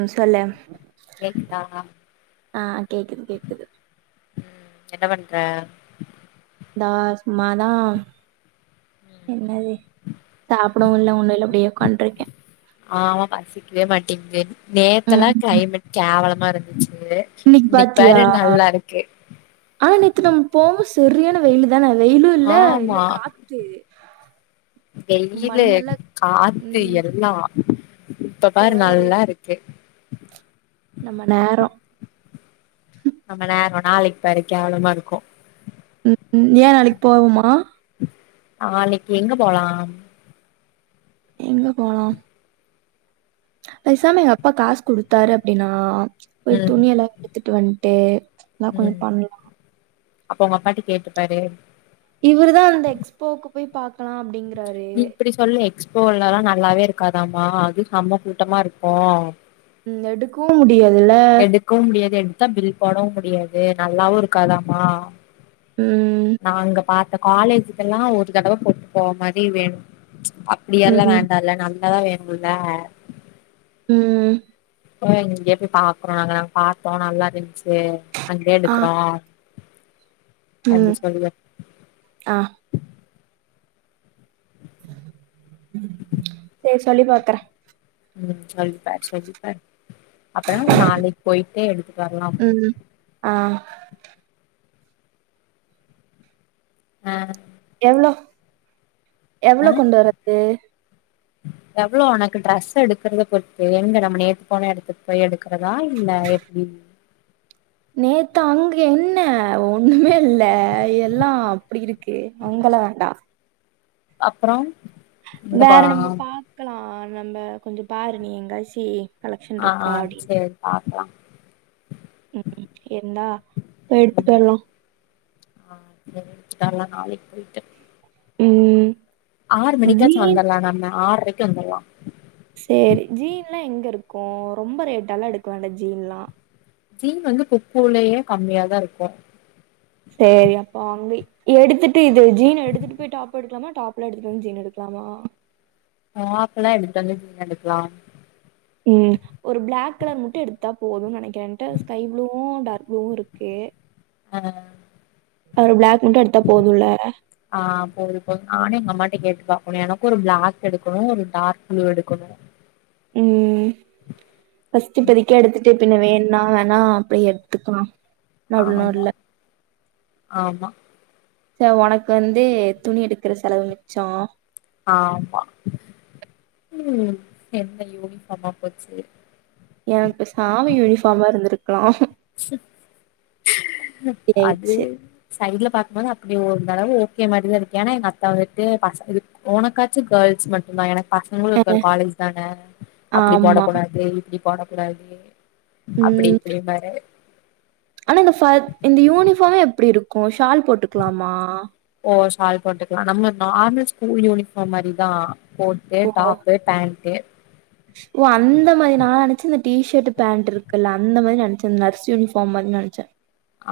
ம் சொல்லு கேக்குதா ஆ கேக்குது கேக்குது ம் என்ன பண்ற நா சும்மாதா என்னது சாப்டவு இல்ல ஒண்ணு இல்ல அப்டியே உக்காந்ட்ருக்கே ஆமா பசிக்வே மாட்டேங்து ம் நேத்தெல்லா ம் கிளைமட் கேவலமா இருந்துச்சு இன்னைக்கு இன்னைக் பாத்தியா பாரு நல்லா இருக்கு ஆனா நேத்து நம் போவும்போ சரியான வெயிலு அதான வெயிலு இல்ல இல்ல ஆமா காத்து வெயிலு மண்ணெல்லா காத்து ம் எல்லா இப்ப பாரு நல்லா இருக் கு நம்ம நேரோ நம்ம நேரோ நாளைக் பாரு கேவலமா இருக்கு ம் ஏ நாளைக் போவமா நாளைக்கி எங்க போகலாம் எங்க போகலா பேசாம எங்க அப்பா காசு குடுத்தாரு அப்டினா போய் ம் துணி எல்லா எடுத்துட்டு வந்ட்டு எல்லா கொஞ்சோ பண்லா அப்பொ ஒங்க அப்பாட்ட கேட்டுப்பாரு இவருதா அந்த எக்ஸ்போக்கு போய் பாக்கலா அப்டிங்குறாரே நீ இப்டி சொல்லு எக்ஸ்போலல்லா நல்லாவே இருக்காதாமா அது செம்ம கூட்டமா இருக்கு ம் எடுக்கவு முடியாதுல்ல கவு முடியாது எடுத்தா பில் போடவு முடியாது நல்லாவு இருக்காதாமா ம். நாங்க பாத்த காலேஜுக்கெல்லா ஒரு தடவ போட்டு போவ மாரி வேணு அ இப்டியெல்லா ம். வேண்டால்ல நல்லதா வேணுல்ல ம் ஒ எங்ளுக் எப்டி பாக்றோ நாங்களா பாத்தோ நல்லா இருந்ச்சி அங்கயே ஆ. எடுக்றோ ம் ஆ சேரி சொல்லி பாக்கற ம் சரிப்பா சரிப்பா அப்புற நா நாளைக் போயிட்டே எடுத்துட்டு வர்லாம் ம். ஆ ஆ எவ்ளோ எவ்ளோ ஆ கொண்டு வரது எவ்ளோ உனக்கு ட்ரெஸ் எடுக்கறத பொறுத்து எங்க நம்ம நேத்து போன எடத்துக் போய் எடுக்கறதா இல்ல எப்படி நேத்து அங்க என்ன ஒண்ணுமே இல்ல எல்லா அப்டி இருக்கு அங்கல்லா வேண்டா அப்றோம் வேற நம்ம பாக்லா நம்ம கொஞ்ச பாரு நீ எங்காசி ஆ சேரி பாக்லா ம் இருந்தா போய் ம் எடுத்துட்டு வர்லா ஆ [inaudible] நாளைக் போயிட்டு ம் ஆறு மணிக்காச்சு ஜீன் வந்துர்லா நம்ம ஆற்ரைக்கு வந்துர்லா சேரி ஜீன்லா எங்க இருக்கு ரொம்ப ரேட்டால்ல எடுக்க வேண்டா ஜீன்லா ஜீன் வந்து கொக்கோலேயே கம்மியா தா இருக்கு சேரி அப்போ அங்க எடுத்துட்டு இது ஜீன் எடுத்துட்டு போய் டாப் எடுக்கலாம டாப்ல எடுத்து வந்து ஜீன் எடுக்லாமா டாப்லா எடுதுட்டு வந்து ஜீன் எடுக்லா ம் ஒரு பிளாக் கலர் மட்டு எடுத்தா போதுன் நெனைக்கிற என்ட ஸ்கை ப்ளூவு டார்க் ப்ளூவு இருக்கு ஆ ஒரு பிளாக் மட்டு எடுத்தா போதும்ல ஆ போது போது நானே எங்க அம்மாட்ட கேட்டு பாக்ணு எனக்கு ஒரு பிளாக் எடுக்கணு ஒரு டார்க் ப்ளூ எடுக்கணு ம் ஃபர்ஸ்ட் இப்பதிக்கு எடுத்துட்டு பின்ன வேன்ணா வேணா அப்டியே எடுத்துக்லா ஆமா ஆமா செர் உனக்கு வந்து துணி எடுக்கற செலவு மிச்சோ ஆமா ம் என்ன யூனிஃபார்மா போச்சு எனக்கு சாமி யூனிஃபார்மா இருந்திருக்லா அது இப்டியாயிடுச்சு சைட்ல பார்க்கும்போது அப்டி ஒரு தடவ ஓகே மாரிதா இருக்கு ஏன்னா எங்க அத்தா விட்டு பச உனக்காச்சு கேர்ள்ஸ் மட்டு தா எனக் பசங்ளு அ இருக்கர காலேஜ் தான அப்டி ஆமா போடக்கூடாது இப்டி போடக்கூடாது அப்டி ம் இப்டின் பாரு ஆனா இந்த ஃபா இந்த யூனிஃபார்ம்மே எப்டி இருக் கு ஷால் போட்டுக்லாமா ஓ ஷால் போட்டுக்லா நம்ம நார்மல் ஸ்கூல் யூனிஃபார்ம் மாரிதா கோட்டு ஓ டாப்பு பேண்ட்டு ஓ அந்த மாரி நா நெனச்ச இந்த டி ஷர்ட் பேண்ட் இருக்குல்ல அந்த மாதிரி நெனச்ச இந் நர்ஸ் யூனிபாஃர்ம் மாரி நெனச்ச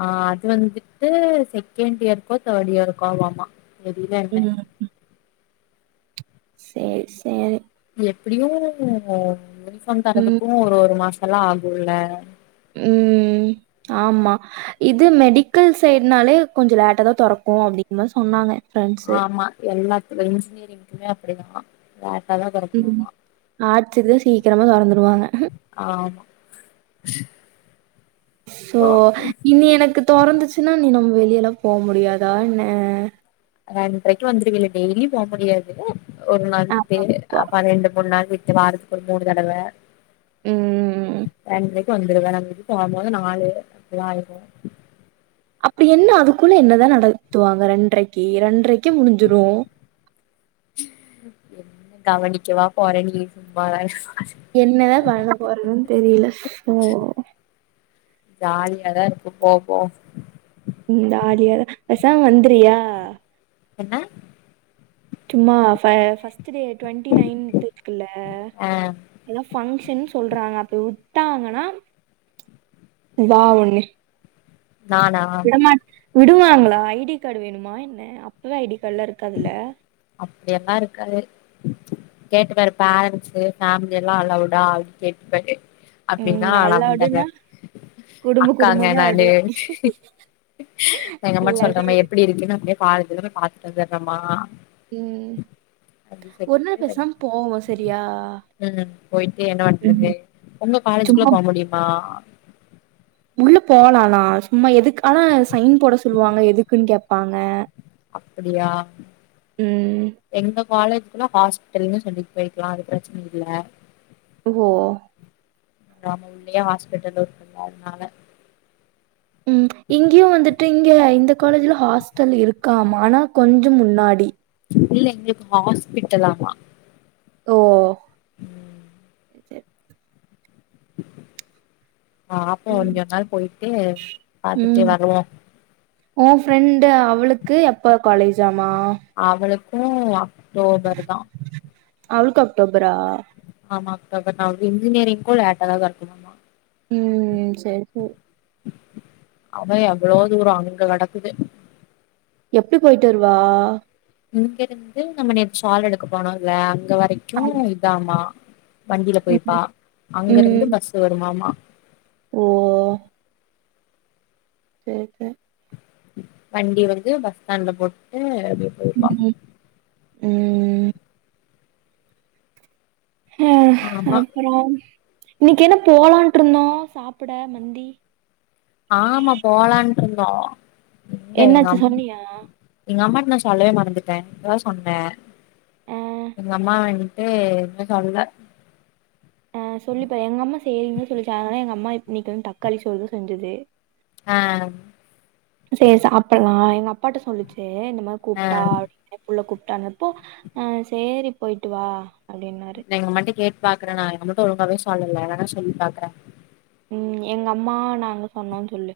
ஆ அது வந்துட்டு செகண்ட் இயர்க்கோ தேர்ட் இயர்க்கோவாமா எதுமே இல்ல ம் சேர் சேரி எப்டியு யூனிஃபார்ம் ம் தரதுக்கு ஒரு ஒரு மாசலா ஆகுல ம் ஆமா இது மெடிக்கல் சைடுனாலே கொஞ்சோ லேட்டாதா தொறக்கு அப்டின்தா சொன்னாங்க ஃப்ரெண்ட்ஸு ஆமா எல்லாத்துலயு இன்ஜினியரிங்க்குமே அப்புடிதா லேட்டாதா தொறக்குமாமா ஆட்ச்சுதா சீக்கிரமா தொறந்துருவாங்க ஆமா சோ இனி எனக்கு தொறந்துச்சுன்னா இனி நம் வெளியெலா போ முடியாதா இன்ன ரெண்ட்ரைக்கு வந்துருவில டெய்லி போ முடியாது ஒரு மந்த்து அப்பப்பா அப்ப ரெண்டு மூணு நாள் விட்டு வாரத்துக்கு ஒரு மூணு தடவ ம் ரெண்ட்ரைக்கு வந்துருவ நா வீட்டுக்கு வரும்போது நாலு அப்டி ஆய்டு அப்டி என்ன அதுக்குள்ள என்னதா நடத்துவாங்க ரெண்ட்ரைக்கு ரெண்ட்ரைக்கு முடிஞ்சிரு என்ன கவனிக்கவா போறே நீ சும்மா வேற [unintelligible] என்னதா பண்ண போறனு தெரில சோ ஜாலியாதா இருக்கு போவோ ம் ஜாலியா பெசாம் வந்துரியா என்ன சும்மா ஃப ஃபஸ்ட்டு டே டுவென்ட்டி நைன்த் இர்க்குல்ல ஆ எல்லா பங்க்ஷன் சொல்றாங்க அப்டி உட்டாங்கனா வா ஒன்னு நானா விடமாட் விடுவாங்ளா ஐ டி கார்டு வேணுமா என்ன அப்புலா ஐ டி காட்லா இருக்காதுல அப்டியெல்லா இருக்காது கேட்டுப்பாரு பேரண்ட்ஸு ஃபேமிலியெல்லா அலவ்டா அப்டின் கேட்டுப்பாரு அப்டினா ம் நா வந்துர்ற அலவுடுனா குடும்ப அக்காங்க குடும்பமா நானு அப்படியே நா எங்கம்மாட் சொல்றமா லவ்லி எப்டி இருக்குன்னு அப்டி காலேஜுல போய் பாதுட் வந்துர்றமா ம் அப்டி ஒரு நாள் சொல்லிட்டு பேசாம போவோம் சரியா ம் போய்ட்டு என்ன பண்றது ம் உங்க காலேஜுகுள்ள சும்மா போ முடியுமா உள்ள போலானா சும்மா எதுக்கு ஆனா சைன் போட சொல்லுவாங்க எதுக்குன் கேப்பாங்க அப்புடியா ம் எங்க காலேஜுகுனா ஹாஸ்பிட்டல்ன்னு சொல்லி போயிக்கிலா அது பிரச்சினி இல்ல இது ஓ நம்ம உள்ளயே ஹாஸ்பிட்டல் இருக்குல அதுனால ம் இங்கியு வந்துட்டு இங்க இந்த காலேஜ்ல ஹாஸ்டல் இருக்காமா ஆனா கொஞ்சோ முன்னாடி இல்ல இங்க இருக்கு ஹாஸ்பிட்டலாம ஓ ம் சேர் சேர் ஆ அப்போ ம். இங்க ஒரு நாள் போய்ட்டு பாத்துட்டு வருவோ ஓ ஃபிரெண்டு் அவளுக்கு எப்ப காலேஜாமா அவளுக்கூ அக்டோபர் தா அவள்க்கு அக்டோபரா ஆமா அக்டோபர்தா இன்ஜினியரிங் லேட்டாதா தொற்க்குதாமா ம் சேரி சேரி அது எவுளோ தூரோ அங்க கெடக்குது எப்டி போய்ட்டு வருவா இங்க இருந்து நம்ம நேத் சால் எடுக்க போனோம்ல்ல அங்க ஆ. வரைக்கு இதாமா வண்டியில போய்ப்பா ம். அங்க இருந்து ம். பஸ் வருமாமா ஓ பே பே வண்டி வந்து பஸ் ஸ்டாண்ட்ல போட்டு அப்டியே போயிருவா ம்ம் அ ஆமா அப்பற இன்னைக்கு என்ன போலான்ட்டு இருந்தோ சாப்பிட மந்தி ஆமா போலான்ட்டு இருந்தோ எங்க என்னாச்சு அம் சொன்னியா? எங்க அம்மாகிட்ட நா சொல்லவே மறந்துட்டே இப்பதா சொன்ன ஆ. எங்க அம்மா வன்ட்டு எதுமே சொல்ல ஆ சொல்லிப்பாரு எங்கம்மா சேறீன்னு சொல்லிச்சு அதனால எங்க அம்மா இப் இன்னைக்கு தக்காளி சோறுதா செஞ்சது ஆ சேரி சாப்பளா எங்க அப்பாட்ட சொல்லுச்சே இந்த மாரி ஆ கூப்டா ஏ புள்ள கூப்டானப்போ ஆ சேரி போய்ட்டு வா அப்டின்னாரு எங்க அம்மாட்ட கேட்டு பாக்கற நா அம்மாட ஒழுங்காவவே சொல்லல சொல்லி பாக்கற ம் எங்க அம்மா நாங்க சொன்னோன் சொல்லு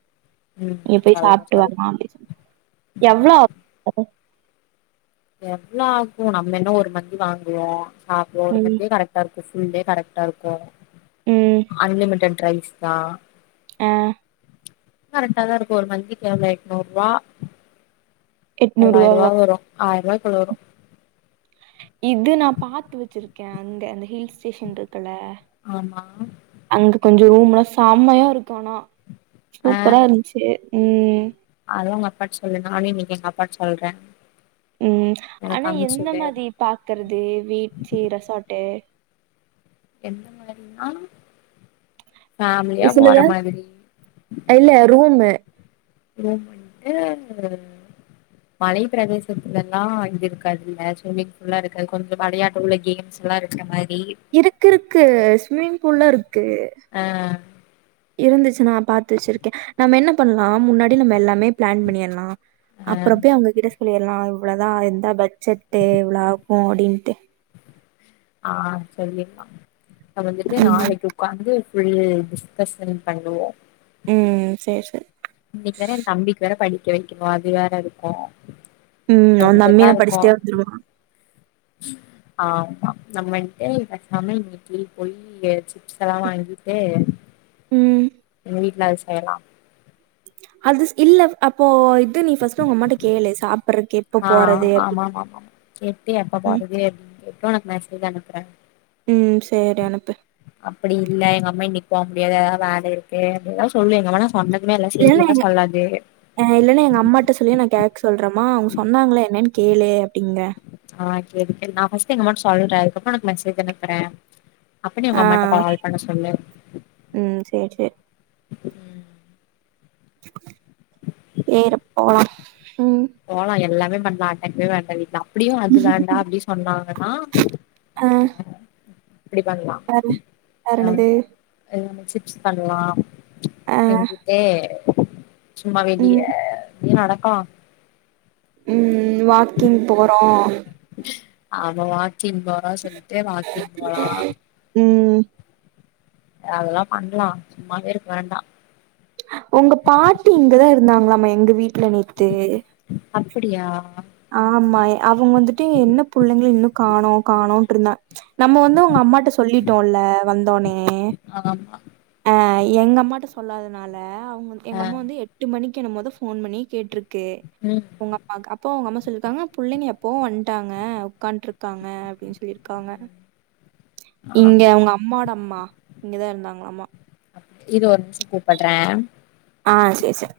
ம் நீ போய் சொல்றே சாப்டு சொல்றே வாமா அப்டின் [inaudible] [inaudible] எவ்ளோ ஆகு நம்ம என்ன ஒரு மந்தி வாங்குவோ சாப்டுவோ ஒரு ம் மந்தியே கரெக் எல்லாருக்கு ஃபுல் டே கரெக்டா இருக்கு ம் அன்லிமிடட் ரைஸ் தா ஆ கரெக்டா தா இருக்கு ஒரு மந்தி [unintelligible] எட்நூற் ரூபா எட்நூறு தொள்ளாய்ரூபா ரூவாவா வரும் ஆயரபாய்க்குள்ள வரும் இது நா பாத்து வெச்சிருக்கே அந்த அந்த ஹில் ஸ்டேஷன் இருக்குல ஆமா அங்க கொஞ்ச ரூம்லா செம்மையா இருக்கு ஆனா சூப்பரா இருந்துச்சு ம் அதலா உங் அப்பா சொல்லு நானு எங்க அப்பாட்ட சொல்ற ம் ஆனா எந்த மாரி பாக்கறது பீச்சி ரெசாட்டு எந்த மாரினா ஃபேமிலியா போற சொல்லுங்க மாதிரி இல்ல ரூமு ரூம் வன்டு மலை பிரதேசத்துலல்லா இது இருக்காதுல்ல ஸ்விமிங் பூல்லா இருக்காது கொஞ்ச வெளையாட்டு உள்ள கேம்ஸ் நல்லா இருக்கற மாரி இருக்கு இருக்கு ஸ்விம்மிங் பூல்லா இருக்கு ஆ இருந்துச்சு நா பாத்து வெச்சிருக்கே நம்ம என்ன பண்லா முன்னாடி நம்ம எல்லாமே பிளான் பண்ணிலா ஆ அப்பற போய் அவங்ககிட்ட சொல்லிலா இவ்ளோதா இத்தா பட்ஜெட்டு் இவ்ளோ ஆகு அப்டின்ட்டு ஆ சொல்லிலா அப்ப வந்துட்டு ம் நாளைக்கு உக்காந்து ஃபுல் டிஸ்கஷன் பண்ணுவோ ம் சேர் சேர் இன்னைக்கு வேற என் தம்பிக்கு வேற படிக்க வெக்கணு அது வேற இருக்கு உம் ஒ தம்பி கொஞ்சந்தா என்ன இருக்கு படிச்சிட்டே வந்துருவா ஆமா நம்ம இன்டே இப்ப தமிழ்மிட்லி போயி இங்கே சிப்ஸ் எல்லா வாங்கிட்டு ம் எங்க வீட்ல அது செய்யலா அது இல்ல அப்போ இது நீ ஃபஸ்ட்டு உங்க அம்மா கிட்ட கேளு சாப்பற் எப் ஆ ஆமா ஆமா ஆமா எப்டி எப்ப ம் போறது கேட்டு உனக்கு மெசேஜ் அனுப்புற ம் சேரி அனுப்பு அப்டி இல்ல எங்க அம்மா இன்னைக்கு போ முடியாது எதாவது வேல இருக்கு அப்டிஎதா சொல்லு எங்கமன்னா சொன்னதுமே எல்லா சேதி எல்லா எங்க சொல்லாது ஆ இல்லனா எங்க அம்மாட்ட சொல்லி நா கேக்க சொல்ற மா அவ்ங்க சொன்னாங்களே என்னன்னு கேளு அப்டிங்கற ஆ கேளு கேளு நா ஃபஸ்ட்டு எங்கம்மாட்ட சொல்ற அதுக்கப்புறோ உனக்கு மெசேஜ் அனுப்புற அப்ப நீ உங்க ஆ அம்மாட்ட கால் பண்ண சொல்லு ம் செர் செர் வேற போலா ம் போலா எல்லாமே பண்லா அன்னைக்குமே வேண்டா வீட்ல அப்டியு அது வேண்டா அப்டி சொன்னாங்கன்னா ஆ இப்டி‌ பண்வா வேற அ என்னது? எல்லாமே சிப்ஸ் பண்லா ஆ எங்கிட்டே சும்மா வெளிய ம், நடக்கலா ம் ம் வாக்கிங் போறோ அவ வாக்கிங் போறா சொல்ட்டு வாக்கிங் போலா ம் அதெல்லா பண்லா சும்மாவே இருக்கு வேண்டா உங்க பாட்டி இங்கதா இருந்தாங்களாம எங்க வீட்ல நேத்து அப்பிடியா ஆமா அவங்க வந்துட்டு என்ன புள்ளைங்கள இன்னு காணோ காணோட்டுறுந்த நம்ம வந்து உங்க அம்மாட்ட சொல்லிட்டோல்ல வந்தோனே ஆமா அ எங்க அம்மாட்ட சொல்லாதனால அவங்க எங்க ஆ அம்மா வந்து எட்டு மணிக்கு என்னமோதா ஃபோன் பண்ணி கேட்ருக்கு கே ம் உங்கம்மாக்கு அப் போ உங்க அம்மா சொல்லியிருக்காங்க புள்ளைங்க எப்பவு வன்ட்டாங்க உக்கான்ருக்காங்க அப்டின்னு சொல்லியிருக்காங்க இங்க ஆமா அவங்க அம்மோட அம்மா இங்கதா இருந்தாங்களாமா இரு ஒரு நிமிஷம் கூப்பட்ற ஆ செர் செர்